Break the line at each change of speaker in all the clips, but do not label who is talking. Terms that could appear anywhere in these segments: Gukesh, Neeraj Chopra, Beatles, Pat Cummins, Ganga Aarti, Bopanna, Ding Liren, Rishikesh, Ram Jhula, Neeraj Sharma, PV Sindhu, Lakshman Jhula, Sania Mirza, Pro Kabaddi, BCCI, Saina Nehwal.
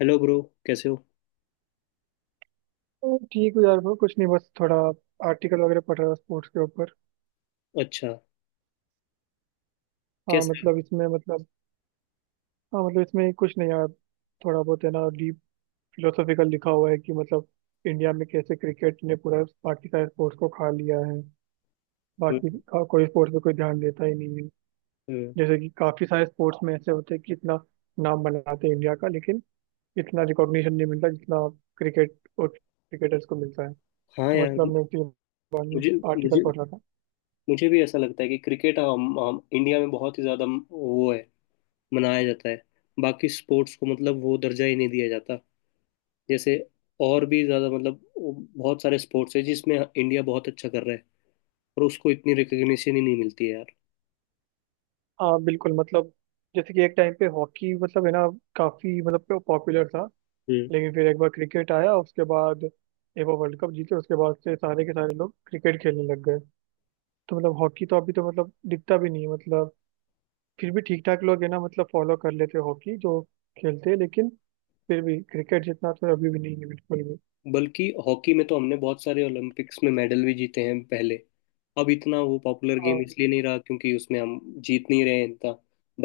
Hello bro, कैसे हो।
तो ठीक हूँ यार ब्रो कुछ नहीं, बस थोड़ा आर्टिकल वगैरह पढ़ रहा था स्पोर्ट्स के ऊपर।
अच्छा।
हाँ
कैसे।
मतलब इसमें मतलब हाँ मतलब इसमें कुछ नहीं यार, थोड़ा बहुत है ना डीप फिलोसॉफिकल लिखा हुआ है कि मतलब इंडिया में कैसे क्रिकेट ने पूरा बाकी सारे स्पोर्ट्स को खा लिया है। बाकी
हम्म।
का कोई स्पोर्ट्स पे कोई ध्यान देता ही नहीं है।
हम्म।
जैसे कि काफी सारे स्पोर्ट्स में ऐसे होते हैं कि इतना नाम बनाते हैं इंडिया का, लेकिन इतना रिकॉग्निशन नहीं मिलता जितना क्रिकेट और क्रिकेटर्स को मिलता है।
हाँ
तो
यार।
मतलब मैं उसी बारे में
मुझे
आर्टिकल
मुझे
पढ़ रहा था।
मुझे भी ऐसा लगता है कि क्रिकेट हम इंडिया में बहुत ही ज़्यादा वो है मनाया जाता है। बाकी स्पोर्ट्स को मतलब वो दर्जा ही नहीं दिया जाता, जैसे और भी ज़्यादा मतलब वो बहुत सारे स्पोर्ट्स है जिसमें इंडिया बहुत अच्छा कर रहा है। और उसको इतनी रिकग्निशन ही नहीं मिलती है।
हाँ, बिल्कुल मतलब जैसे कि एक टाइम पे हॉकी मतलब है ना काफी मतलब पॉपुलर था,
यार,
लेकिन फिर एक बार क्रिकेट आया, उसके बाद एक बार वर्ल्ड कप जीते, उसके बाद से सारे के सारे लोग क्रिकेट खेलने लग गए। तो मतलब हॉकी तो अभी तो मतलब दिखता भी नहीं है मतलब, फिर भी ठीक ठाक लोग है ना मतलब फॉलो कर लेते हैं हॉकी जो खेलते हैं, लेकिन फिर भी क्रिकेट जितना तो अभी भी नहीं है बिल्कुल भी।
बल्कि हॉकी में तो हमने बहुत सारे ओलंपिक्स में मेडल भी जीते हैं पहले। अब इतना वो पॉपुलर गेम
हाँ,
इसलिए नहीं रहा क्योंकि उसमें हम जीत नहीं रहे हैं इतना,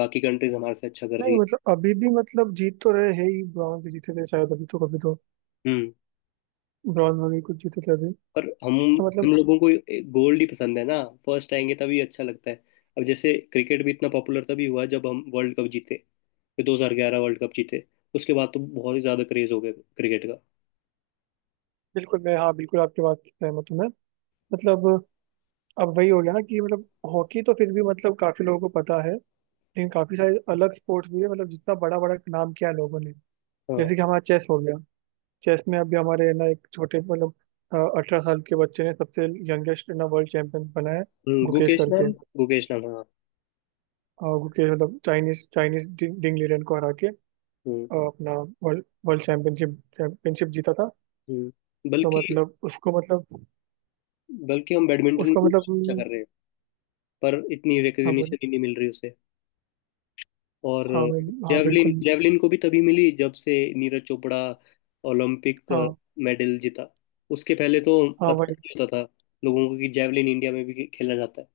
बाकी कंट्रीज हमारे से अच्छा कर रही
नहीं
है।
मतलब अभी भी मतलब जीत तो रहे हैं ही, ब्रॉन्ज जीते थे शायद अभी, तो कभी तो
हम्म।
ब्रॉन्ज में भी कुछ जीते थे अभी।
पर हम
तो मतलब
हम लोगों को गोल्ड ही पसंद है ना, फर्स्ट आएंगे तभी अच्छा लगता है। अब जैसे क्रिकेट भी इतना पॉपुलर तभी हुआ जब हम वर्ल्ड कप जीते, ये 2011 वर्ल्ड कप जीते। उसके बाद तो बहुत ही ज्यादा क्रेज हो गया क्रिकेट का।
बिल्कुल, मैं हाँ बिल्कुल आपकी बात से सहमत हूँ मैं मतलब। अब वही हो गया ना कि मतलब हॉकी तो फिर भी मतलब काफी लोगों को पता है, लेकिन काफी सारे अलग स्पोर्ट्स भी है मतलब जितना बड़ा बड़ा नाम किया है लोगों ने।
हाँ।
जैसे कि हमारा चेस हो गया, चेस में अभी हमारे है ना एक छोटे मतलब 18 साल के बच्चे ने सबसे यंगेस्ट ना वर्ल्ड चैंपियन बना है, गुकेश
गुकेश
करके।
नाम। गुकेश नाम, हाँ।
और गुकेश मतलब चाइनीज चाइनीज डिंग लीरन को हरा के
हम्म।
अपना वर्ल्ड वर्ल्ड चैंपियनशिप चैंपियनशिप जीता था।
हम्म।
तो
बल्कि,
मतलब उसको मतलब
बल्कि हम बैडमिंटन में
उसको
भी
मतलब
अच्छा कर रहे हैं। पर इतनी
हाँ बोले।
रिकग्निशन ही नहीं मिल रही उसे। और
हाँ, मैं हाँ
जेवलिन
बिल्कुल
जेवलिन को भी तभी मिली जब से नीरज चोपड़ा ओलंपिक
हाँ,
मेडल जीता। उसके पहले तो
हाँ
पता
भाई
नहीं होता था लोगों को कि जेवलिन इंडिया में भी खेला जाता है।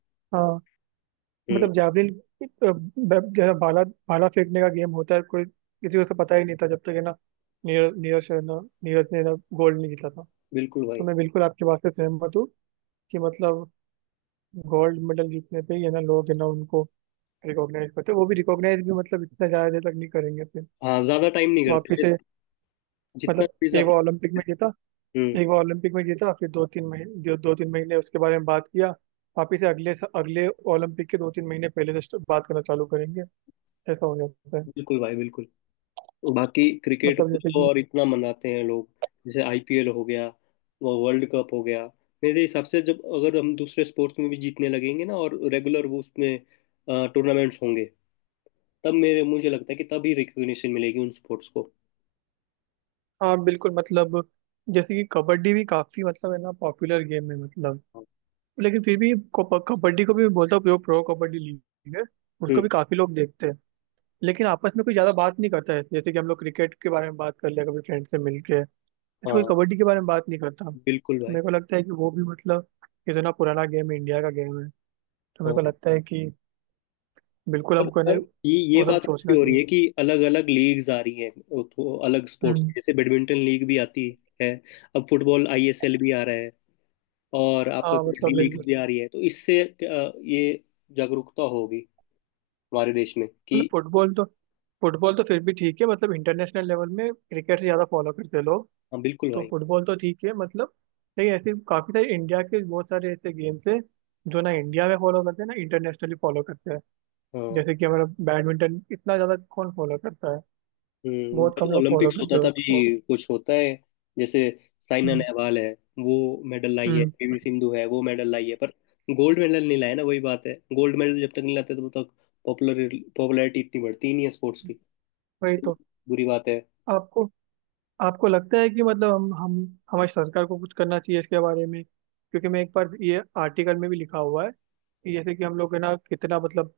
हम्म।
मतलब जावलिन जैसा भाला, भाला फेंकने का गेम होता है, कोई किसी को उसका पता ही नहीं था जब तक है ना नीरज नीरज शर्मा नीरज ने ना गोल्ड नहीं जीता था।
बिल्कुल
तो
भाई।
मैं बिल्कुल आपके बात से सहमत हूँ कि मतलब गोल्ड मेडल जीतने पे ही है ना लोग है ना उनको रिकॉग्नाइज करते हैं। वो भी रिकॉग्नाइज भी मतलब इतना ज़्यादा देर तक नहीं करेंगे, फिर
हाँ, ज्यादा टाइम नहीं करते,
वापिस से
जैसे जितना
मतलब
प्लीज
एक
आप।
बार ओलंपिक में जीता,
हम्म।
एक बार ओलंपिक में जीता, फिर 2-3 महीने दो तीन महीने उसके बारे में बात किया, वापिस से अगले अगले ओलंपिक के 2-3 महीने पहले से बात करना चालू करेंगे, ऐसा हो जाता है।
बिल्कुल भाई, बिल्कुल। बाकी क्रिकेट
मतलब
को
जैसे
तो
कि
और इतना मनाते हैं लोग। जैसे आईपीएल हो गया, वो वर्ल्ड कप हो गया। मेरे हिसाब से जब अगर हम दूसरे स्पोर्ट्स में भी जीतने लगेंगे ना, और रेगुलर वो उसमें टूर्नामेंट्स होंगे, तब मेरे मुझे लगता है कि तभी रिकग्निशन मिलेगी उन स्पोर्ट्स को।
हाँ बिल्कुल मतलब जैसे कि कबड्डी भी काफी मतलब है ना पॉपुलर गेम है मतलब, लेकिन फिर भी कबड्डी को भी मैं बोलता हूँ प्रो प्रो कबड्डी लीग है, उसको
हम्म।
भी काफी लोग देखते हैं। लेकिन आपस में कोई ज्यादा बात नहीं करता है, जैसे कि हम लोग क्रिकेट के बारे में बात कर लिया कभी फ्रेंड से मिलके, ऐसे कोई
हाँ
कबड्डी के बारे में बात नहीं करता।
बिल्कुल
तो
भाई।
मेरे को लगता है कि वो भी मतलब इतना पुराना गेम है, इंडिया का गेम है, तो मेरे को
हाँ,
लगता है कि बिल्कुल
पर,
हमको है
पर
ना
ये
वो सब
बात ऐसी
सोचना
हो रही
चाहिए।
है कि अलग अलग लीग्स आ रही हैं, वो तो अलग स्पोर्ट्स,
हम्म।
जैसे बैडमिंटन लीग भी आती है। अब फुटबॉल आईएसएल भी आ रहा है, और आपका
हाँ मतलब
कबड्डी लीग
बिल्कुल
भी आ रही है, तो इससे ये जागरूकता होगी हमारे देश में
मतलब
कि।
फुटबॉल तो फिर भी ठीक है मतलब इंटरनेशनल लेवल में क्रिकेट से ज़्यादा फॉलो करते हैं लोग,
हाँ बिल्कुल
तो
भाई।
फुटबॉल तो ठीक है मतलब। लेकिन ऐसे काफ़ी सारे इंडिया के बहुत सारे ऐसे गेम्स हैं जो ना इंडिया में फॉलो करते हैं ना इंटरनेशनली फॉलो करते हैं।
हाँ।
जैसे कि हमारा बैडमिंटन इतना ज़्यादा कौन फॉलो करता है, बहुत
जब
कम लोग फॉलो
ओलंपिक्स
करते
होता
हैं
था भी
उसको।
कुछ होता है, जैसे साइना
हम्म,
नेहवाल है, वो मेडल लाई है,
हम्म,
पीवी सिंधु है, वो मेडल लाई है, पर गोल्ड मेडल नहीं लाया ना, वही बात है, गोल्ड मेडल जब तक नहीं लाते तब तक पॉपुलर पॉपुलैरिटी इतनी बढ़ती ही नहीं है स्पोर्ट्स की।
वही तो।
बुरी बात है।
आपको आपको लगता है कि मतलब हम हमारी सरकार को कुछ करना चाहिए इसके बारे में, क्योंकि मैं एक बार, ये आर्टिकल में भी लिखा हुआ है कि जैसे कि हम लोग है ना कितना मतलब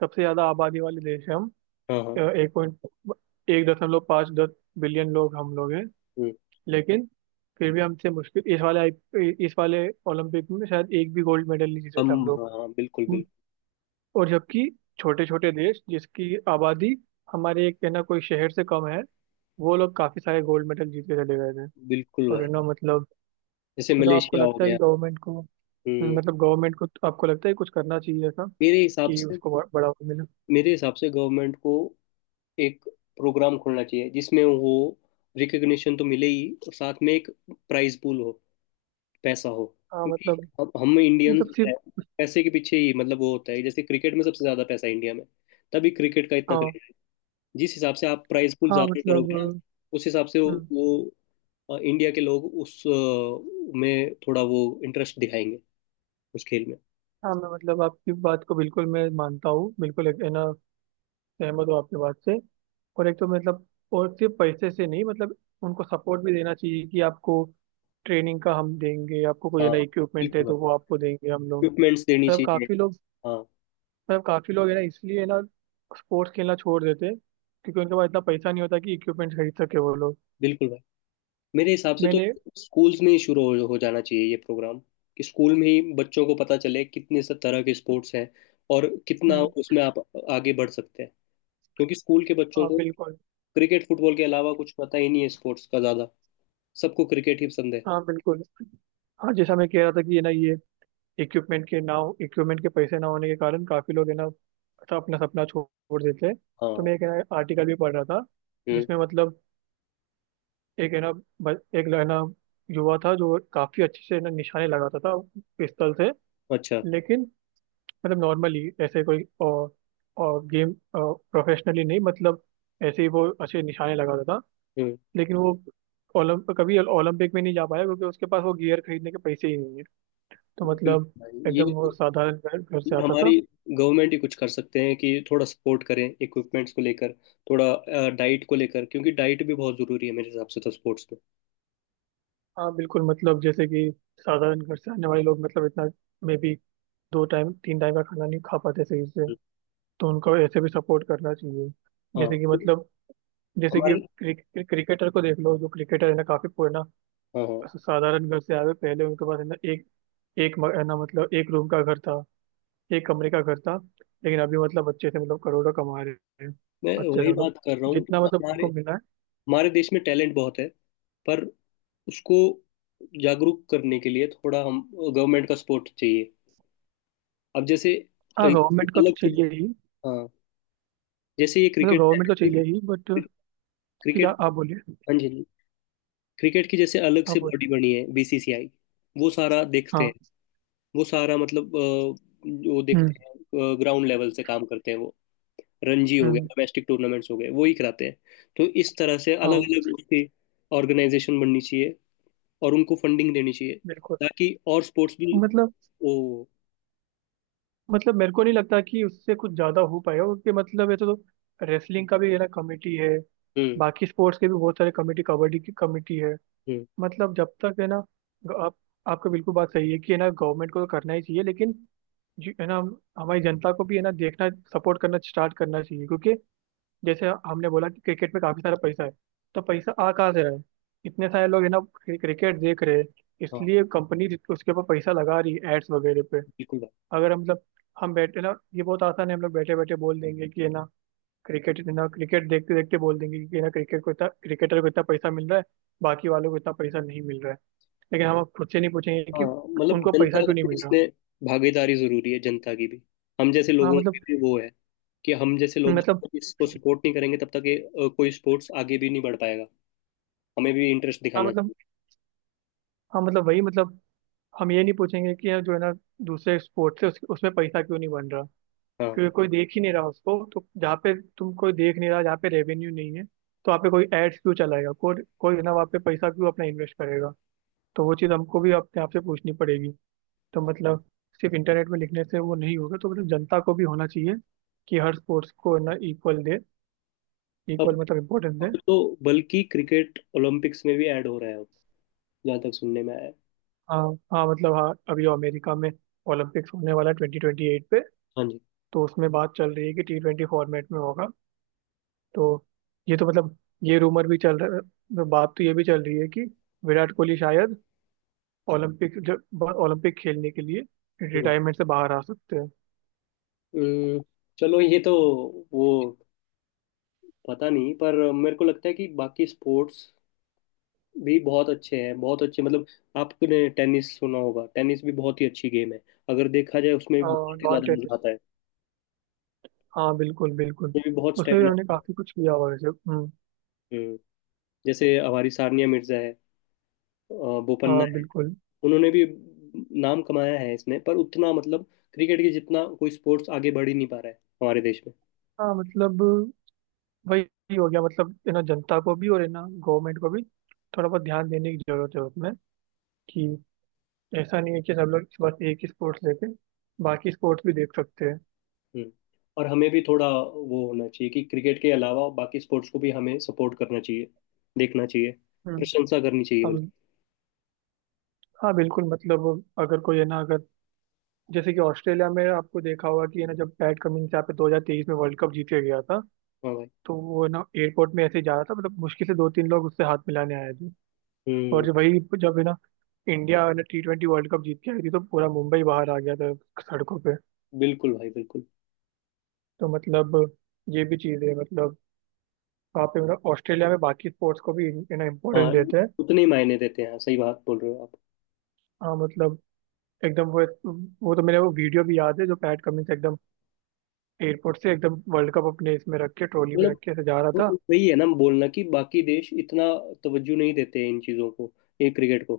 सबसे ज्यादा आबादी वाले देश हैं हम,
हाँ, हाँ।
एक पॉइंट 1.5-10 बिलियन लोग हम लोग हैं,
हम्म,
लेकिन फिर भी हमसे मुश्किल इस वाले इस वाले ओलंपिक में शायद एक भी गोल्ड मेडल नहीं जीते
हम।
थे हम लोग।
हाँ, हाँ, बिल्कुल,
हम्म।
बिल्कुल।
और जबकि छोटे छोटे देश जिसकी आबादी हमारे एक है ना कोई शहर से कम है, वो लोग काफी सारे गोल्ड मेडल जीत के चले गए थे।
बिल्कुल
और
भाई,
है ना मतलब
जैसे
मतलब आपको
मलेशिया हो
लगता है कि
गया।
गवर्नमेंट को
हम्म।
मतलब गवर्नमेंट को आपको लगता है कुछ करना चाहिए ऐसा
मेरे हिसाब
कि
से,
उसको बढ़ावा मिले।
मेरे हिसाब से गवर्नमेंट को एक प्रोग्राम खोलना चाहिए जिसमें वो रिकग्निशन तो मिले ही, और साथ में एक प्राइज पूल हो, पैसा हो।
हाँ
क्योंकि
मतलब
अब हम इंडियंस
मतलब सिर्फ
हैं, पैसे के पीछे ही मतलब वो होता है, जैसे क्रिकेट में सबसे ज्यादा पैसा है इंडिया में, तभी क्रिकेट का इतना
हाँ
क्रेज है। जिस हिसाब से आप प्राइज पूल
हाँ
ज्यादा
मतलब
करोगे ना, उस हिसाब से वो,
हम्म,
वो इंडिया के लोग उस में थोड़ा वो इंटरेस्ट दिखाएंगे उस खेल में।
हाँ मैं मतलब आपकी बात को बिल्कुल मैं मानता हूँ, बिल्कुल एक है ना सहमत हूँ आपकी बात से। और एक तो मतलब और सिर्फ पैसे से नहीं मतलब, उनको सपोर्ट भी देना चाहिए कि आपको ट्रेनिंग का हम देंगे, आपको कोई है
हाँ
ना इक्विपमेंट है
बिल्कुल भाई,
तो वो आपको देंगे हम लोग।
इक्विपमेंट्स देनी
मतलब
चाहिए।
काफ़ी लोग
हाँ
मतलब काफ़ी लोग है ना इसलिए है ना स्पोर्ट्स खेलना छोड़ देते हैं, क्योंकि उनके पास इतना पैसा नहीं होता कि इक्विपमेंट खरीद सके वो लोग।
बिल्कुल भाई, मेरे हिसाब से तो
मैंने
स्कूल्स में ही शुरू हो जाना चाहिए ये प्रोग्राम, कि स्कूल में ही बच्चों को पता चले कितने सब तरह के स्पोर्ट्स हैं, और कितना
हम्म,
उसमें आप आगे बढ़ सकते हैं। क्योंकि स्कूल के बच्चों
हाँ
को
बिल्कुल,
क्रिकेट फुटबॉल के अलावा कुछ पता ही नहीं है स्पोर्ट्स का ज़्यादा, सबको क्रिकेट ही पसंद है।
हाँ बिल्कुल, हाँ जैसा मैं कह रहा था कि है ना ये इक्विपमेंट के ना, इक्विपमेंट के पैसे ना होने के कारण काफी लोग है ना सब अपना सपना छोड़ देते हैं। तो
हाँ।
मैं एक है ना आर्टिकल भी पढ़ रहा था
हम्म।
जिसमें मतलब एक है ना एक है ना युवा था जो काफी अच्छे से ना निशाने लगाता था पिस्तल से,
अच्छा।
लेकिन मतलब नॉर्मली ऐसे कोई और गेम प्रोफेशनली नहीं मतलब, ऐसे ही वो अच्छे निशाने लगाता था,
हम्म।
लेकिन वो ओलंप कभी ओलंपिक में नहीं जा पाया क्योंकि उसके पास वो गियर खरीदने के पैसे ही नहीं है। तो
बिल्कुल
मतलब
भाई, ये
एकदम वो साधारण घर, घर
ये
से आता था।
हमारी गवर्नमेंट ही कुछ कर सकते हैं कि थोड़ा सपोर्ट करें इक्विपमेंट्स को लेकर, थोड़ा डाइट को लेकर, क्योंकि डाइट भी बहुत ज़रूरी है मेरे हिसाब से तो स्पोर्ट्स में।
हाँ बिल्कुल मतलब जैसे कि साधारण घर से आने वाले लोग मतलब इतना मे बी दो टाइम तीन टाइम का खाना नहीं खा पाते सही से,
हम्म,
तो उनको ऐसे भी सपोर्ट करना चाहिए।
हाँ।
जैसे कि
क्योंकि
मतलब जैसे कि
हमारे।
क्रिक, क्रिक- क्रिकेटर को देख लो, जो क्रिकेटर है ना काफी पुराना
हाँ, हाँ,
साधारण घर से आए हुए, पहले उनके पास है ना एक एक है ना मतलब एक रूम का घर था, एक कमरे का घर था, लेकिन अभी मतलब अच्छे से मतलब करोड़ों कमा रहे हैं,
मैं
अच्छे से
वही
मतलब
बात कर रहा हूँ कि
जितना मतलब
हमारे,
उनको मिला है।
हमारे देश में टैलेंट बहुत है। पर उसको जागरूक करने के लिए थोड़ा हम गवर्नमेंट का सपोर्ट चाहिए। अब जैसे
हाँ,
एक
गवर्नमेंट को तो
अलग से,
चाहिए ही
हाँ, जैसे ये
मतलब
क्रिकेट,
गवर्नमेंट को चाहिए ही, बट ठीक
क्रिकेट।
है आप बोलिए।
हाँ जी, क्रिकेट की जैसे अलग
आप
से
बोलिए।
बॉडी बनी है, बीसीसीआई वो सारा देखते हैं,
हाँ।
वो सारा मतलब वो
हम्म।
देखते हैं, ग्राउंड लेवल से काम करते हैं वो। रणजी हो गए,
हम्म,
डोमेस्टिक टूर्नामेंट्स हो गए, वो ही कराते हैं। तो इस तरह से अलग
हाँ
अलग उसकी ऑर्गेनाइजेशन बननी चाहिए, और उनको फंडिंग देनी चाहिए,
बिल्कुल
ताकि और स्पोर्ट्स भी।
मतलब
ओ।
मतलब मेरे को नहीं लगता कि उससे कुछ ज्यादा हो पाएगा, क्योंकि मतलब ये तो रेसलिंग का भी है ना कमेटी है,
हम्म।
बाकी स्पोर्ट्स के भी बहुत सारे कमेटी, कबड्डी की कमेटी है।
हम्म।
मतलब जब तक है ना आप आपका बिल्कुल बात सही है कि है ना गवर्नमेंट को तो करना ही चाहिए, लेकिन है ना हमारी जनता को भी है ना देखना, सपोर्ट करना स्टार्ट करना चाहिए, क्योंकि जैसे हमने बोला कि क्रिकेट में काफी सारा पैसा है, तो पैसा आ कहाँ से रहा है, इतने सारे लोग है ना क्रिकेट देख रहे हैं,
हाँ
इसलिए कंपनी उसके ऊपर पैसा लगा रही है एड्स वगैरह पे।
बिल्कुल भाई।
अगर हम मतलब हम बैठे ना, ये बहुत आसान है हम लोग बैठे बैठे बोल देंगे कि है ना क्रिकेट है ना, क्रिकेट देखते देखते बोल देंगे कि है ना क्रिकेट को इतना, क्रिकेटर को इतना पैसा मिल रहा है, बाकी वालों को इतना पैसा नहीं मिल रहा है, लेकिन हम खुद से नहीं पूछेंगे कि
हाँ मतलब
उनको पैसा
जनता का
क्यों नहीं
भी
मिल रहा।
इसमें भागीदारी जरूरी है, जनता की भी, हम जैसे
हाँ
लोगों की
मतलब
भी वो है, कि हम जैसे लोग जब
मतलब
तक इसको सपोर्ट नहीं करेंगे तब तक ये कोई स्पोर्ट्स आगे भी नहीं बढ़ पाएगा। हमें भी इंटरेस्ट
हाँ
दिखाना
मतलब
चाहिए।
हाँ मतलब वही मतलब हम ये नहीं पूछेंगे कि यार, जो है ना दूसरे स्पोर्ट से उसमें पैसा क्यों नहीं बन रहा,
हाँ।
क्योंकि कोई देख ही नहीं रहा उसको, तो जहाँ पे तुम कोई देख नहीं रहा, जहाँ पे रेवेन्यू नहीं है, तो वहाँ पे कोई एड्स क्यों चलाएगा, कोई कोई है ना वहाँ पे पैसा क्यों अपना इन्वेस्ट करेगा। तो वो चीज़ हमको भी अपने आप से पूछनी पड़ेगी। तो मतलब सिर्फ इंटरनेट में लिखने से वो नहीं होगा, तो मतलब जनता को भी होना चाहिए कि हर स्पोर्ट्स को है ना इक्वल दे, इक्वल
अब
मतलब इम्पोर्टेंस दे।
अब तो बल्कि क्रिकेट ओलंपिक्स में भी ऐड हो रहा है अब, जहाँ तक सुनने में आया है।
हाँ, हाँ मतलब, हाँ अभी अमेरिका में ओलंपिक्स होने वाला है 2028 पे,
हाँ जी।
तो उसमें बात चल रही है कि T20 फॉर्मेट में होगा। तो ये तो मतलब ये रूमर भी चल रहा है, बात तो ये भी चल रही है कि विराट कोहली शायद ओलंपिक जब ओलंपिक खेलने के लिए
हम्म।
रिटायरमेंट से बाहर आ सकते हैं।
हम्म, चलो ये तो वो पता नहीं, पर मेरे को लगता है कि बाकी स्पोर्ट्स भी बहुत अच्छे हैं, बहुत अच्छे मतलब आपने टेनिस सुना होगा, टेनिस भी बहुत ही अच्छी गेम है, अगर देखा जाए उसमें भी
हाँ,
बहुत ही
नॉन
ज्यादा मजा
टेनिस,
आता है,
हाँ बिल्कुल बिल्कुल,
उसमें भी बहुत
उसमें भी
स्टेमिना।
हमने काफी कुछ किया हुआ वैसे। हम्म।
हम्म, जैसे हमारी सानिया मिर्जा है, अ, बोपन्ना
हाँ
है,
बिल्कुल।
उन्होंने भी नाम कमाया है इसमें, पर उतना मतलब क्रिकेट के जितना कोई स्पोर्ट्स आगे बढ़ ही नहीं पा रहा है हमारे देश में।
हाँ मतलब वही हो गया मतलब है ना जनता को भी और है ना गवर्नमेंट को भी थोड़ा बहुत ध्यान देने की जरूरत है उसमें, कि ऐसा नहीं है कि सब लोग बस एक ही स्पोर्ट्स लेके बाकी स्पोर्ट्स भी देख सकते हैं।
हम्म। और हमें भी थोड़ा वो होना चाहिए कि क्रिकेट के अलावा बाकी स्पोर्ट्स को भी हमें सपोर्ट करना चाहिए, देखना चाहिए,
हम्म।
प्रशंसा करनी चाहिए बल्कि।
हम। हाँ बिल्कुल मतलब अगर कोई है ना, अगर जैसे कि ऑस्ट्रेलिया में आपको देखा होगा कि है ना जब पैट कमिंस यहाँ पे 2023 में वर्ल्ड कप जीत के गया था,
हाँ भाई।
तो वो है ना एयरपोर्ट में ऐसे ही जा रहा था, मतलब मुश्किल से 2-3 लोग उससे हाथ मिलाने आए थे। और
हम्म।
जब वही जब है ना इंडिया है ना T20 वर्ल्ड कप जीत के आई थी, तो पूरा मुंबई बाहर आ गया था सड़कों पे।
बिल्कुल भाई, बिल्कुल।
तो मतलब ये भी चीज़ है मतलब वहाँ पे मतलब ऑस्ट्रेलिया में बाकी स्पोर्ट्स को भी है ना
हाँ,
इम्पोर्टेंस देते हैं।
उतने ही मायने देते हैं। हाँ, सही बात बोल रहे हो आप।
हाँ मतलब एकदम वो तो, मेरे वो वीडियो भी याद है जो पैट कमिंस एकदम एयरपोर्ट से एकदम वर्ल्ड कप अपने इसमें रख के, ट्रॉली में रख
मतलब
के ऐसे जा रहा
वो-
था।
वही है ना बोलना कि बाकी देश इतना तवज्जो नहीं देते हैं इन चीज़ों को, ये क्रिकेट को,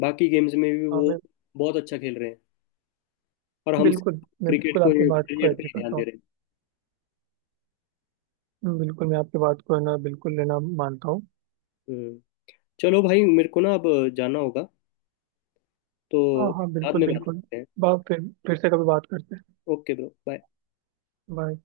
बाकी गेम्स में भी
हाँ
वो
मैं
बहुत अच्छा खेल रहे हैं। और हम
बिल्कुल, मैं
क्रिकेट
बिल्कुल
को
आपकी बात को
क्रिकेट पे
एग्री
ही ध्यान
करता
दे
हूँ।
रहे हैं।
बिल्कुल मैं आपकी बात को है ना बिल्कुल लेना मानता हूँ।
हम्म। चलो भाई, मेरे को ना अब जाना होगा,
हाँ
तो
हाँ
बाद
बिल्कुल
में बात
बिल्कुल,
करते हैं।
बा फिर से कभी बात करते हैं।
Okay bro, bye.
बाय।